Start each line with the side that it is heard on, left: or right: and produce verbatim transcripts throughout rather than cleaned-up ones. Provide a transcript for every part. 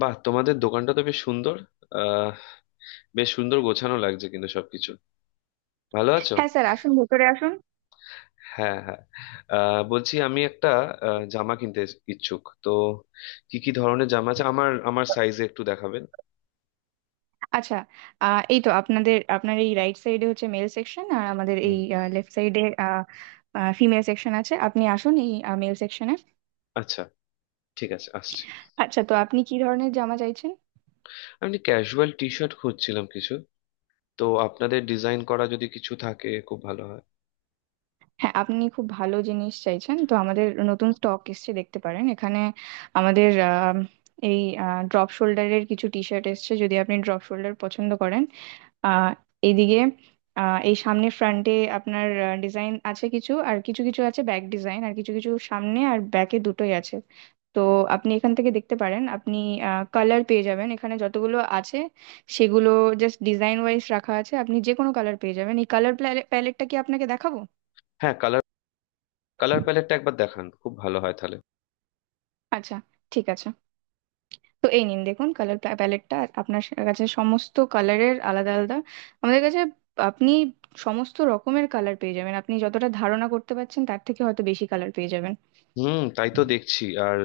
left: বাহ, তোমাদের দোকানটা তো বেশ সুন্দর। আহ বেশ সুন্দর গোছানো লাগছে কিন্তু সবকিছু। ভালো আছো?
right: হ্যাঁ স্যার, আসুন ভেতরে আসুন।
left: হ্যাঁ, হ্যাঁ। আহ বলছি আমি একটা আহ, জামা কিনতে ইচ্ছুক তো। কি কি ধরনের জামা আছে আমার আমার সাইজে একটু দেখাবেন?
right: আচ্ছা। আহ, এই তো আপনাদের আপনার এই রাইট সাইডে হচ্ছে মেল সেকশন, আর আমাদের এই
left: হুম।
right: লেফট সাইডে ফিমেল সেকশন আছে। আপনি আসুন এই মেল সেকশনে।
left: আচ্ছা, ঠিক আছে, আসছি।
right: আচ্ছা, তো আপনি কি ধরনের জামা চাইছেন?
left: আমি ক্যাজুয়াল টি শার্ট খুঁজছিলাম কিছু, তো আপনাদের ডিজাইন করা যদি কিছু থাকে খুব ভালো হয়।
right: হ্যাঁ, আপনি খুব ভালো জিনিস চাইছেন, তো আমাদের নতুন স্টক এসছে, দেখতে পারেন এখানে। আমাদের আহ, এই ড্রপ শোল্ডারের কিছু টি শার্ট এসছে, যদি আপনি ড্রপ শোল্ডার পছন্দ করেন। আহ এইদিকে, আহ এই সামনে ফ্রন্টে আপনার ডিজাইন আছে কিছু, আর কিছু কিছু আছে ব্যাক ডিজাইন, আর কিছু কিছু সামনে আর ব্যাকে দুটোই আছে। তো আপনি এখান থেকে দেখতে পারেন। আপনি কালার পেয়ে যাবেন, এখানে যতগুলো আছে সেগুলো জাস্ট ডিজাইন ওয়াইজ রাখা আছে। আপনি যে কোনো কালার পেয়ে যাবেন। এই কালার প্যালেটটা কি আপনাকে দেখাবো?
left: হ্যাঁ, কালার, কালার প্যালেটটা একবার দেখান, খুব ভালো হয় তাহলে।
right: আচ্ছা, ঠিক আছে। তো এই নিন, দেখুন কালার প্যালেটটা। আপনার সা- কাছে সমস্ত কালারের আলাদা আলাদা, আমাদের কাছে আপনি সমস্ত রকমের কালার পেয়ে যাবেন। আপনি যতটা ধারণা করতে পারছেন, তার থেকে হয়তো বেশি কালার পেয়ে যাবেন।
left: হুম, তাই তো দেখছি। আর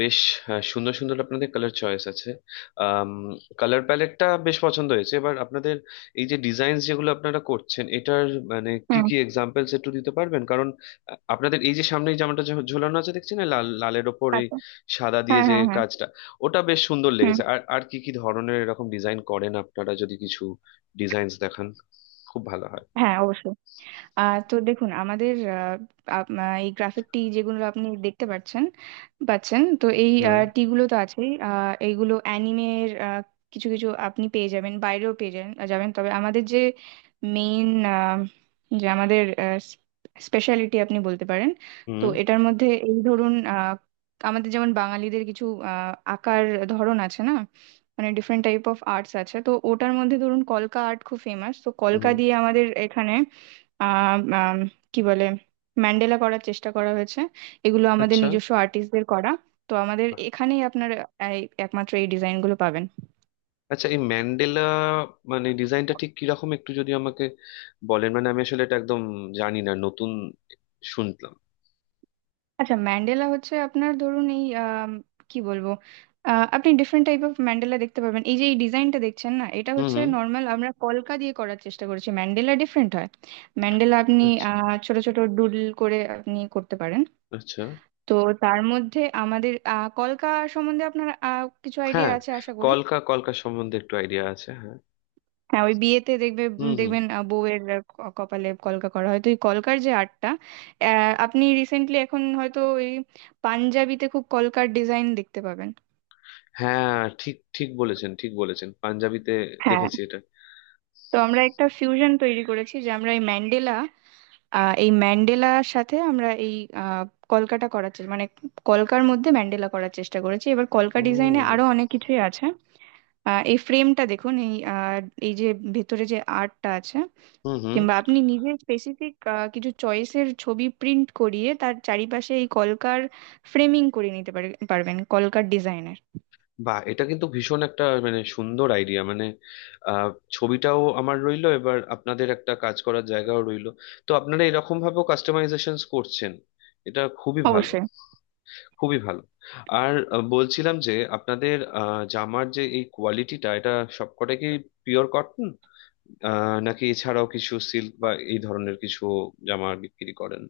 left: বেশ আহ, সুন্দর সুন্দর আপনাদের কালার চয়েস আছে। কালার প্যালেটটা বেশ পছন্দ হয়েছে। এবার আপনাদের এই যে ডিজাইন যেগুলো আপনারা করছেন, এটার মানে কি
right: হুম।
left: কি এক্সাম্পলস একটু দিতে পারবেন? কারণ আহ, আপনাদের এই যে সামনে এই জামাটা ঝো- ঝোলানো আছে দেখছি না, লাল, লালের ওপর ওই
right: আচ্ছা।
left: সাদা দিয়ে
right: হ্যাঁ
left: যে
right: হ্যাঁ হ্যাঁ।
left: কাজটা, ওটা বেশ সুন্দর
right: হুম।
left: লেগেছে। আর আর কি কি ধরনের এরকম ডিজাইন করেন আপনারা? যদি কিছু ডিজাইনস দেখান, খুব ভালো হয়।
right: হ্যাঁ অবশ্যই। আহ তো দেখুন আমাদের, আহ, আপ- আহ, এই গ্রাফিক টি যেগুলো আপনি দেখতে পাচ্ছেন পাচ্ছেন, তো এই
left: হ্যাঁ।
right: টি গুলো তো আছেই। আহ, এইগুলো অ্যানিমের কিছু কিছু, আপনি পেয়ে যাবেন বাইরেও, পেয়ে যাবেন যাবেন, তবে আমাদের যে মেইন, যে আমাদের স্পেশালিটি আপনি বলতে পারেন, তো
left: হুম,
right: এটার মধ্যে এই ধরুন আহ, আমাদের যেমন বাঙালিদের কিছু আহ, আঁকার ধরন আছে না, মানে ডিফারেন্ট টাইপ অফ আর্টস আছে, তো ওটার মধ্যে ধরুন কলকা আর্ট খুব ফেমাস, তো কলকা
left: হুম।
right: দিয়ে আমাদের এখানে আহ আম, কি বলে, ম্যান্ডেলা করার চেষ্টা করা হয়েছে। এগুলো আমাদের
left: আচ্ছা।
right: নিজস্ব আর্টিস্টদের করা। তো আমাদের এখানেই আপনার এই একমাত্র এই ডিজাইনগুলো পাবেন।
left: আচ্ছা, এই ম্যান্ডেলা মানে ডিজাইনটা ঠিক কিরকম একটু যদি আমাকে বলেন? মানে আমি আসলে এটা একদম জানি না, নতুন শুনলাম।
right: আচ্ছা, ম্যান্ডেলা হচ্ছে আপনার ধরুন এই আম, কি বলবো, আহ, আপনি ডিফারেন্ট টাইপ অফ ম্যান্ডেলা দেখতে পাবেন। এই যে এই ডিজাইনটা দেখছেন না, এটা
left: হুম,
right: হচ্ছে
left: হুম।
right: নর্মাল, আমরা কলকা দিয়ে করার চেষ্টা করেছি। ম্যান্ডেলা ডিফারেন্ট হয়। ম্যান্ডেলা আপনি
left: আচ্ছা।
right: আহ, ছোট ছোট ডুডল করে আপনি করতে পারেন।
left: আচ্ছা,
right: তো তার মধ্যে আমাদের আহ, কলকা সম্বন্ধে আপনার আহ, কিছু আইডিয়া
left: হ্যাঁ।
right: আছে আশা করি।
left: কলকা কলকা সম্বন্ধে একটু আইডিয়া আছে, হ্যাঁ।
right: হ্যাঁ, ওই বিয়েতে দেখবে,
left: হুম,
right: উম,
left: হুম।
right: দেখবেন আহ, বউয়ের আহ, ক- কপালে কলকা করা হয়, তো এই কলকার যে আর্টটা আহ, আপনি রিসেন্টলি এখন হয়তো ওই পাঞ্জাবিতে খুব কলকার ডিজাইন দেখতে পাবেন।
left: হ্যাঁ, ঠিক ঠিক বলেছেন, ঠিক বলেছেন, পাঞ্জাবিতে
right: হ্যাঁ।
left: দেখেছি এটা।
right: তো আমরা একটা ফিউশন তৈরি করেছি, যে আমরা এই ম্যান্ডেলা, আহ, এই ম্যান্ডেলার সাথে আমরা এই আহ, কলকাটা করার চেষ্টা, মানে কলকার মধ্যে ম্যান্ডেলা করার চেষ্টা করেছি। এবার কলকা ডিজাইনে
left: ও।
right: আরো অনেক কিছুই আছে। আহ, এই ফ্রেমটা দেখুন, এই আহ, এই যে ভেতরে যে আর্টটা আছে,
left: হুম, হুম।
right: কিংবা আপনি নিজে স্পেসিফিক কিছু চয়েসের ছবি প্রিন্ট করিয়ে তার চারিপাশে এই কলকার ফ্রেমিং করে নিতে পারে- পারবেন, কলকার ডিজাইনের।
left: বা, এটা কিন্তু ভীষণ একটা মানে সুন্দর আইডিয়া মানে, আহ ছবিটাও আমার রইলো, এবার আপনাদের একটা কাজ করার জায়গাও রইলো। তো আপনারা এরকম ভাবেও কাস্টমাইজেশন করছেন, এটা খুবই ভালো,
right: অবশ্যই।
left: খুবই ভালো। আর আহ, বলছিলাম যে আপনাদের আহ, জামার যে এই কোয়ালিটিটা, এটা সবকটা কি পিওর কটন আহ নাকি এছাড়াও কিছু সিল্ক বা এই ধরনের কিছু জামা বিক্রি করেন?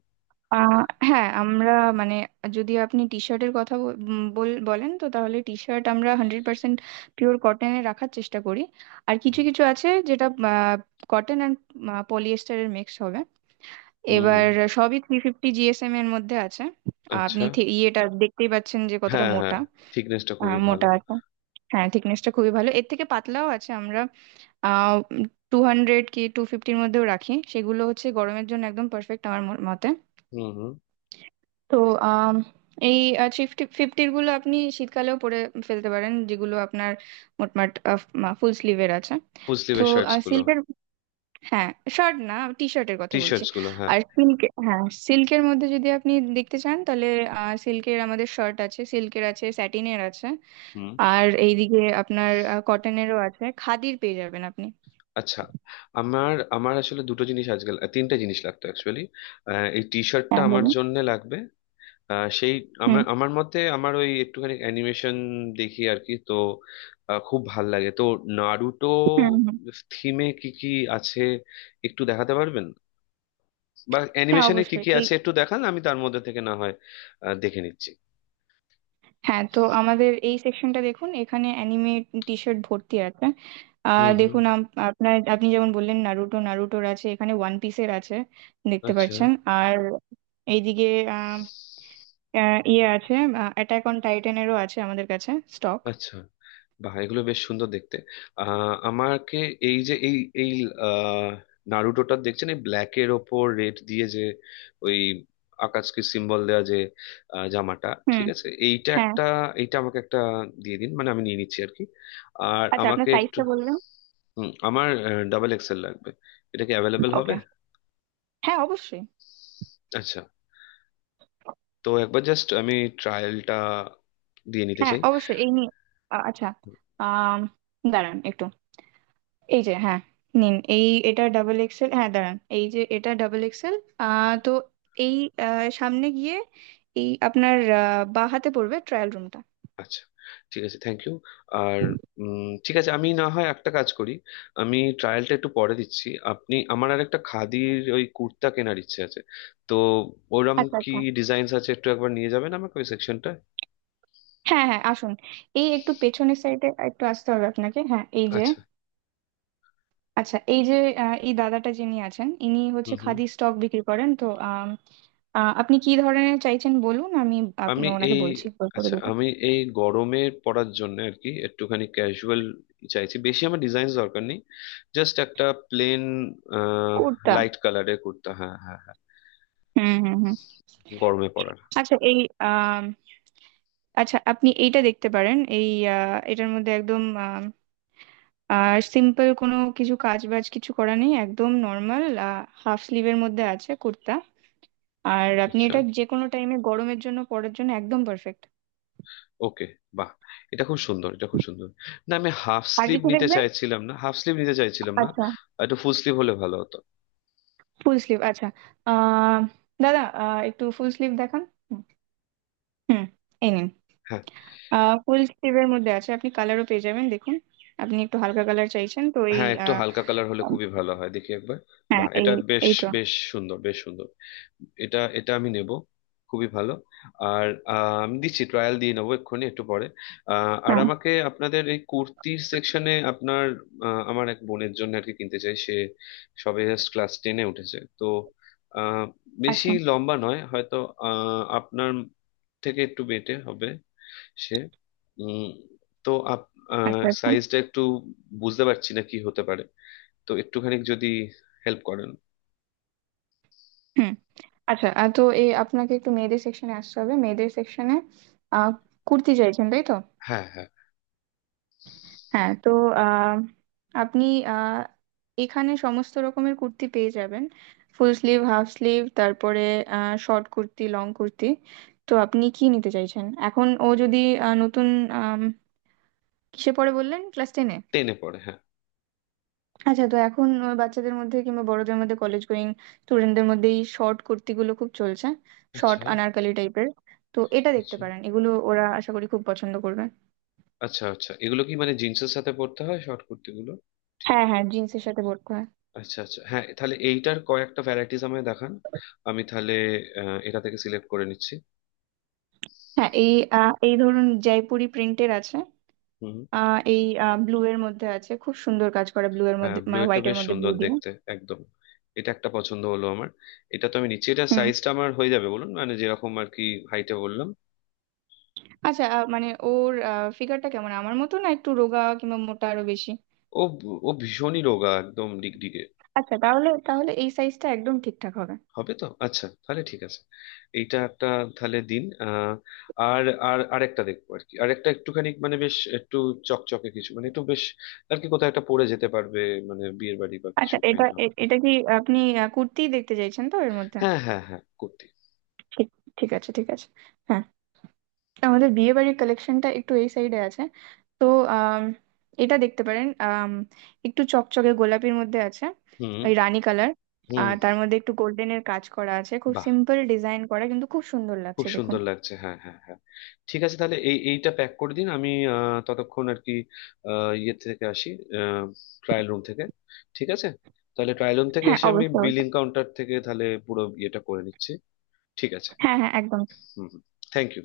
right: আহ, হ্যাঁ আমরা, মানে যদি আপনি টি শার্টের কথা বল- উম, বল- বলেন, তো তাহলে টি শার্ট আমরা হান্ড্রেড পার্সেন্ট পিওর কটনে রাখার চেষ্টা করি। আর কিছু কিছু আছে যেটা কটন অ্যান্ড পলিয়েস্টারের মিক্স হবে।
left: হুম,
right: এবার
left: হুম।
right: সবই থ্রি ফিফটি জিএসএম এর মধ্যে আছে। আপনি
left: আচ্ছা।
right: থে- ইয়েটা দেখতেই পাচ্ছেন যে কতটা
left: হ্যাঁ, হ্যাঁ,
right: মোটা।
left: থিকনেসটা
right: আহ,
left: খুবই ভালো।
right: মোটা আছে। হ্যাঁ, থিকনেসটা খুবই ভালো। এর থেকে পাতলাও আছে, আমরা আহ টু হান্ড্রেড কি টু ফিফটির মধ্যেও রাখি। সেগুলো হচ্ছে গরমের জন্য একদম পারফেক্ট আমার ম- মতে।
left: হুম, হুম।
right: তো আম, এই ফিফটি ফিফটির গুলো আপনি শীতকালেও পরে ফেলতে পারেন, যেগুলো আপনার মোটমাট ফুল স্লিভের আছে।
left: ফুল
right: তো
left: স্লিভের শার্টস গুলো?
right: সিল্কের, হ্যাঁ, শার্ট না, টি শার্টের কথা
left: টি
right: বলছি।
left: শার্টস গুলো, হ্যাঁ।
right: আর সিল্ক, হ্যাঁ সিল্কের মধ্যে যদি আপনি দেখতে চান, তাহলে সিল্কের আমাদের শার্ট আছে, সিল্কের আছে, স্যাটিনের আছে।
left: হুম।
right: আর এইদিকে আপনার আহ, কটনেরও আছে, খাদির পেয়ে যাবেন আপনি।
left: আচ্ছা। আমার আমার আসলে দুটো জিনিস আজকাল, আহ, তিনটা জিনিস লাগতো অ্যাকচুয়ালি। এই টি শার্টটা
right: হ্যাঁ
left: আমার
right: বলুন।
left: জন্য লাগবে। আহ, সেই আমার
right: হুম
left: আমার মতে আমার ওই একটুখানি অ্যানিমেশন দেখি আর কি, তো আহ, খুব ভাল লাগে তো। নারুটো
right: হুম হুম।
left: থিমে কি কি আছে একটু দেখাতে পারবেন? বা
right: হ্যাঁ
left: অ্যানিমেশনে কি
right: অবশ্যই
left: কি
right: এই।
left: আছে একটু দেখান, আমি তার মধ্যে থেকে না হয় আহ, দেখে নিচ্ছি।
right: হ্যাঁ, তো আমাদের এই সেকশনটা দেখুন, এখানে অ্যানিমে টি শার্ট ভর্তি আছে। আহ
left: হুম, হুম।
right: দেখুন, আম- আপনার আপনি যেমন বললেন, নারুটো, নারুটোর আছে এখানে, ওয়ান পিসের আছে দেখতে
left: আচ্ছা,
right: পাচ্ছেন। আর এইদিকে আহ, আহ, ইয়ে আছে, অ্যাটাক অন টাইটানেরও আছে আমাদের কাছে স্টক।
left: আচ্ছা। বাহ, এগুলো বেশ সুন্দর দেখতে। আহ আমাকে এই যে এই এই আহ নারুটোটা দেখছেন, এই ব্ল্যাকের ওপর রেড দিয়ে যে ওই আকাশকে সিম্বল দেওয়া যে আহ, জামাটা,
right: হুম।
left: ঠিক আছে, এইটা
right: হ্যাঁ।
left: একটা, এইটা আমাকে একটা দিয়ে দিন, মানে আমি নিয়ে নিচ্ছি আর কি। আর
right: আচ্ছা, আপনার
left: আমাকে একটু
right: সাইজটা বলবেন?
left: হুম, আমার ডাবল এক্সেল লাগবে, এটা কি অ্যাভেলেবেল হবে?
right: ওকে। হ্যাঁ অবশ্যই।
left: আচ্ছা, তো একবার জাস্ট আমি ট্রায়ালটা দিয়ে নিতে
right: হ্যাঁ
left: চাই।
right: অবশ্যই এই নিয়ে। আ- আচ্ছা, আম, দাঁড়ান একটু। এই যে, হ্যাঁ নিন, এই এটা ডাবল এক্সেল। হ্যাঁ দাঁড়ান, এই যে এটা ডাবল এক্সেল। আহ তো এই আ, সামনে গিয়ে এই আপনার আ, বাঁ হাতে পড়বে ট্রায়াল রুমটা।
left: আচ্ছা, ঠিক আছে, থ্যাংক ইউ। আর উম, ঠিক আছে, আমি না হয় একটা কাজ করি, আমি ট্রায়ালটা একটু পরে দিচ্ছি। আপনি আমার আর একটা খাদির ওই কুর্তা কেনার ইচ্ছে আছে, তো ওরম
right: আচ্ছা
left: কি
right: আচ্ছা।
left: ডিজাইনস আছে একটু একবার নিয়ে যাবেন আমাকে ওই সেকশনটা?
right: হ্যাঁ হ্যাঁ আসুন, এই একটু পেছনের সাইডে একটু আসতে হবে আপনাকে, হ্যাঁ এই যে।
left: আচ্ছা।
right: আচ্ছা এই যে আ, এই দাদাটা যিনি আছেন, ইনি হচ্ছে
left: হুম, হুম।
right: খাদি স্টক বিক্রি করেন, তো আম, আ, আপনি কি ধরনের চাইছেন বলুন, আমি আপ-
left: আমি
right: ওনাকে
left: এই,
right: বলছি, করে
left: আচ্ছা,
right: দেবো।
left: আমি এই গরমে পড়ার জন্য আর কি একটুখানি ক্যাজুয়াল চাইছি, বেশি আমার ডিজাইন দরকার নেই, জাস্ট একটা প্লেন
right: কোটটা।
left: লাইট কালারের কুর্তা, হ্যাঁ হ্যাঁ হ্যাঁ,
right: হুম হুম হুম।
left: গরমে পড়ার।
right: আচ্ছা এই আম, আচ্ছা আপনি এইটা দেখতে পারেন, এই আহ, এটার মধ্যে একদম সিম্পল, কোনো কিছু কাজ বাজ কিছু করা নেই, একদম নর্মাল হাফ স্লিভের মধ্যে আছে কুর্তা। আর আপনি
left: আচ্ছা,
right: এটা যে কোনো টাইমে গরমের জন্য পরার জন্য একদম পারফেক্ট।
left: ওকে। বাহ, এটা খুব সুন্দর, এটা খুব সুন্দর। না, আমি হাফ
right: আর
left: স্লিভ
right: কিছু
left: নিতে
right: দেখবেন?
left: চাইছিলাম না, হাফ স্লিভ নিতে চাইছিলাম না,
right: আচ্ছা,
left: একটু ফুল স্লিভ হলে ভালো হতো।
right: ফুল স্লিভ আচ্ছা। আহ দাদা, আহ, একটু ফুল স্লিভ দেখান। হুম। এই নিন,
left: হ্যাঁ,
right: ফুল স্লিভের মধ্যে আছে, আপনি কালারও পেয়ে যাবেন, দেখুন। আপনি একটু হালকা কালার চাইছেন তো এই
left: হ্যাঁ একটু
right: আহ,
left: হালকা কালার হলে খুবই ভালো হয়, দেখি একবার।
right: হ্যাঁ
left: বাহ,
right: এই,
left: এটা বেশ,
right: এই তো।
left: বেশ সুন্দর, বেশ সুন্দর, এটা, এটা আমি নেব, খুবই ভালো। আর আহ, আমি দিচ্ছি, ট্রায়াল দিয়ে নেবো এক্ষুনি একটু পরে। আহ, আর
right: ও
left: আমাকে আপনাদের এই কুর্তির সেকশনে আপনার আহ, আমার এক বোনের জন্য আর কি কিনতে চাই। সে সবে জাস্ট ক্লাস টেনে উঠেছে, তো আহ, বেশি
right: আচ্ছা
left: লম্বা নয় হয়তো, আহ, আপনার থেকে একটু বেটে হবে সে। উম, তো আপ
right: আচ্ছা আচ্ছা।
left: সাইজটা একটু বুঝতে পারছি না কি হতে পারে, তো একটুখানি যদি হেল্প করেন।
right: হুম। আচ্ছা, আহ, তো এই আপনাকে একটু মেয়েদের সেকশনে আসতে হবে, মেয়েদের সেকশনে কুর্তি চাইছেন তাই তো?
left: হ্যাঁ, হ্যাঁ,
right: হ্যাঁ, তো আহ, আপনি আহ, এখানে সমস্ত রকমের কুর্তি পেয়ে যাবেন, ফুল স্লিভ হাফ স্লিভ, তারপরে শর্ট কুর্তি লং কুর্তি। তো আপনি কি নিতে চাইছেন এখন? ও যদি আহ, নতুন, আম, কিসে পড়ে বললেন, ক্লাস টেনে?
left: টেনে পড়ে, হ্যাঁ।
right: আচ্ছা, তো এখন আহ, বাচ্চাদের মধ্যে কিংবা বড়দের মধ্যে কলেজ গোয়িং স্টুডেন্টদের মধ্যে এই শর্ট কুর্তিগুলো খুব চলছে, শর্ট
left: আচ্ছা।
right: আনারকলি টাইপের। তো এটা দেখতে
left: আচ্ছা।
right: পারেন, এগুলো ওরা আশা করি খুব পছন্দ করবে।
left: আচ্ছা, আচ্ছা, এগুলো কি মানে জিন্সের সাথে পড়তে হয় শর্ট কুর্তিগুলো, ঠিক?
right: হ্যাঁ হ্যাঁ, জিন্সের সাথে পরতে হয়।
left: আচ্ছা আচ্ছা, হ্যাঁ, তাহলে এইটার কয়েকটা ভ্যারাইটিস আমায় দেখান, আমি তাহলে আহ, এটা থেকে সিলেক্ট করে নিচ্ছি।
right: হ্যাঁ এই আহ, এই ধরুন জয়পুরি প্রিন্টের আছে,
left: হুম।
right: আহ, এই ব্লু এর মধ্যে আছে, খুব সুন্দর কাজ করা ব্লু এর
left: হ্যাঁ,
right: মধ্যে,
left: ব্লু,
right: মানে
left: এটা
right: হোয়াইট এর
left: বেশ
right: মধ্যে ব্লু
left: সুন্দর
right: দিয়ে।
left: দেখতে, একদম, এটা একটা পছন্দ হলো আমার, এটা তো আমি নিচ্ছি। এটা
right: হুম।
left: সাইজটা আমার হয়ে যাবে বলুন? মানে যেরকম আর কি হাইটে বললাম।
right: আচ্ছা, আহ, মানে ওর ফিগারটা কেমন, আমার মতো, না একটু রোগা, কিংবা মোটা আরো বেশি?
left: ও, ও ভীষণই রোগা, একদম ডিগডিগে।
right: আচ্ছা, তাহলে তাহলে এই সাইজটা একদম ঠিকঠাক হবে।
left: হবে? তো আচ্ছা, তাহলে ঠিক আছে, এইটা একটা তাহলে দিন। আহ, আর, আর আরেকটা দেখবো আর কি, আরেকটা একটুখানি মানে বেশ একটু চকচকে কিছু, মানে একটু বেশ আর কি কোথাও একটা পরে যেতে পারবে, মানে বিয়ের বাড়ি বা কিছু
right: আচ্ছা এটা
left: কাইন্ড অফ।
right: এ- এটা কি আপনি আহ, কুর্তি দেখতে চাইছেন তো এর মধ্যে?
left: হ্যাঁ হ্যাঁ হ্যাঁ, কুর্তি।
right: ঠিক, ঠিক আছে, ঠিক আছে। হ্যাঁ, আমাদের বিয়ে বাড়ির কালেকশনটা একটু এই সাইডে আছে। তো আম, এটা দেখতে পারেন, আম, একটু চকচকে গোলাপির মধ্যে আছে,
left: হুম।
right: ওই রানী কালার।
left: হুম।
right: আর তার মধ্যে একটু গোল্ডেনের কাজ করা আছে, খুব
left: বাহ,
right: সিম্পল ডিজাইন করা, কিন্তু খুব সুন্দর
left: খুব
right: লাগছে, দেখুন।
left: সুন্দর লাগছে, হ্যাঁ হ্যাঁ হ্যাঁ। ঠিক আছে, তাহলে এই এইটা প্যাক করে দিন, আমি আহ, ততক্ষণ আর কি আহ, ইয়ে থেকে আসি, ট্রায়াল রুম থেকে। ঠিক আছে, তাহলে ট্রায়াল রুম থেকে
right: হ্যাঁ
left: এসে আমি
right: অবশ্যই,
left: বিলিং
right: অবশ্যই।
left: কাউন্টার থেকে তাহলে পুরো ইয়েটা করে নিচ্ছি। ঠিক আছে।
right: হ্যাঁ হ্যাঁ একদম
left: হুম, হুম, থ্যাংক ইউ।